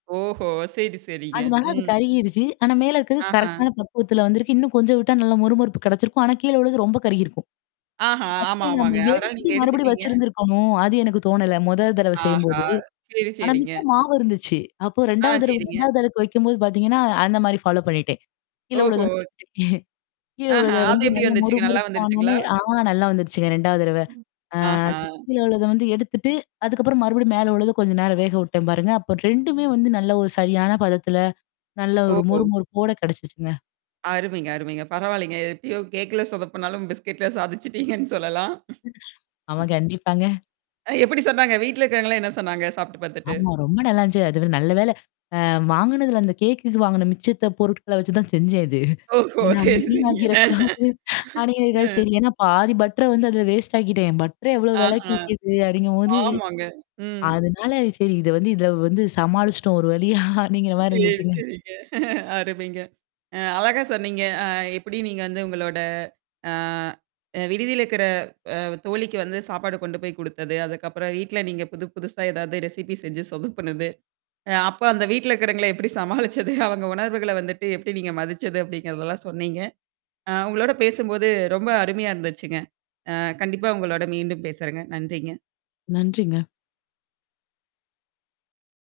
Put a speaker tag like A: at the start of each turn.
A: ஓஹோ! சரி, சரிங்க.
B: அது வராது
A: ம்.
B: கருகிருச்சு. ஆனா மேல இருக்கறது
A: ஆஹ.
B: கரெக்ட்டான பக்குவத்துல வந்திருக்கு. இன்னும் கொஞ்சம் விட்டா நல்ல முறுமறுப்பு கிடைச்சிருக்கும். ஆனா கீழழுது ரொம்ப கருகியிருக்கும்.
A: ஆஹா, ஆமா
B: அப்பறம் நம்ம
A: ஆமாங்க. அதனால
B: எடுத்துட்டு
A: நீங்க
B: மறுபடியும்
A: எடுத்துட்டீங்க
B: வச்சிருந்திருக்கணும். அது எனக்கு தோணல. முதல் தடவ
A: ஆஹா!
B: செய்யும்போது.
A: சரி,
B: ஆனா
A: சரிங்க.
B: மிச்சம் மாவு இருந்துச்சு. அப்போ
A: ஆ
B: 2 வது தடவ
A: சரிங்க.
B: 2வது அடுக்கு வைக்கும்போது பாத்தீங்கன்னா அந்த மாரி ஃபாலோ பண்ணிட்டேன். கீழவுள்ளது
A: ஓஹோ!
B: எடுத்துகிட்டேன்.
A: ஆஹா.
B: கீழஉள்ளத
A: அது
B: வந்து
A: எப்படி
B: நல்லா மொறு
A: வந்துச்சுங்க நல்லா
B: மொறுப்பானோனே
A: வந்துருச்சுங்களா?
B: ஆ நல்லா வந்துருச்சுங்க. 2 வது தடவ. அ
A: ஆஹா.
B: அந்த கீழ உள்ளத வந்து எடுத்துட்டு, அதுக்கப்புறம் மறுபடியும் மேல உள்ளத கொஞ்சம் நேரம் வேக உட்டேன் பாருங்க. அப்ப 2மே வந்து நல்ல ஒரு சரியான பதத்தில. நல்ல
A: ஓ!
B: ஒரு மொறு
A: ஓ.
B: மொறு போட கெடைச்சிச்சுங்க.
A: அருமைங்க, அருமைங்க. பரவாயில்லங்க. எப்பயும் கேக்ல சொத பண்ணாலும் பிஸ்கெட்ல சாதிச்சுட்டீங்கன்னு சொல்லலாம்.
B: ஆமா கண்டிப்பாங்க.
A: அ எப்படி சொன்னாங்க? வீட்ல இருக்கிறவங்கல்லாம் என்ன சொன்னாங்க சாப்ட்டு பாத்துட்டு?
B: ஆமா. ரொம்ப நல்லாந்துச்சு. அதுவே நல்ல வேள அ வாங்குனதுல அந்த கேக்குக்கு வாங்குன மிச்சத்த பொருட்கள வச்சு தான் செஞ்சேன் இது.
A: ஓஹோ!
B: ஏன்னா
A: சரி,
B: வீன்
A: சரிங்க.
B: ஆக்கிடக்கூடாது.
A: அ.
B: அடிங்கதுக்காவது சரி. ஏன்னா பாதி பட்டர வந்து அதல வேஸ்ட் ஆக்கிட்டேன். பட்டர எவ்வளோ வெளக்கு
A: ஆஹா.
B: விக்கது? அப்படிங்கும்போது
A: ஆமாங்க. ம்.
B: அதனால சரி இத வந்து இதில வந்து சமாளிச்சுட்டோம் ஒரு வழியா அப்படிங்கிற மாரி
A: சரி,
B: இருந்துச்சுங்க.
A: சரிங்க அருமைங்க. அ அழகா சொன்னீங்க. அ எப்படி நீங்க வந்து உங்களோட ஆ. அ விடுதியில இருக்கிற அ தோழிக்கு வந்து சாப்பாடு கொண்டு போய் குடுத்தது. அதுக்கப்புறம் வீட்ல நீங்க புது புதுசா ஏதாவது ரெசிபி செஞ்சு சொதப்புனது. அ அப்போ அந்த வீட்ல இருக்கவங்கள எப்படி சமாளிச்சது? அவங்க உணர்வுகள வந்துட்டு எப்படி நீங்க மதிச்சது அப்படிங்கிறதெல்லாம் சொன்னீங்க. ஆ உங்களோட பேசும்போது ரொம்ப அருமையா இருந்துச்சுங்க. அ கண்டிப்பா உங்களோட மீண்டும் பேசுறேங்க. நன்றிங்க.
B: நன்றிங்க.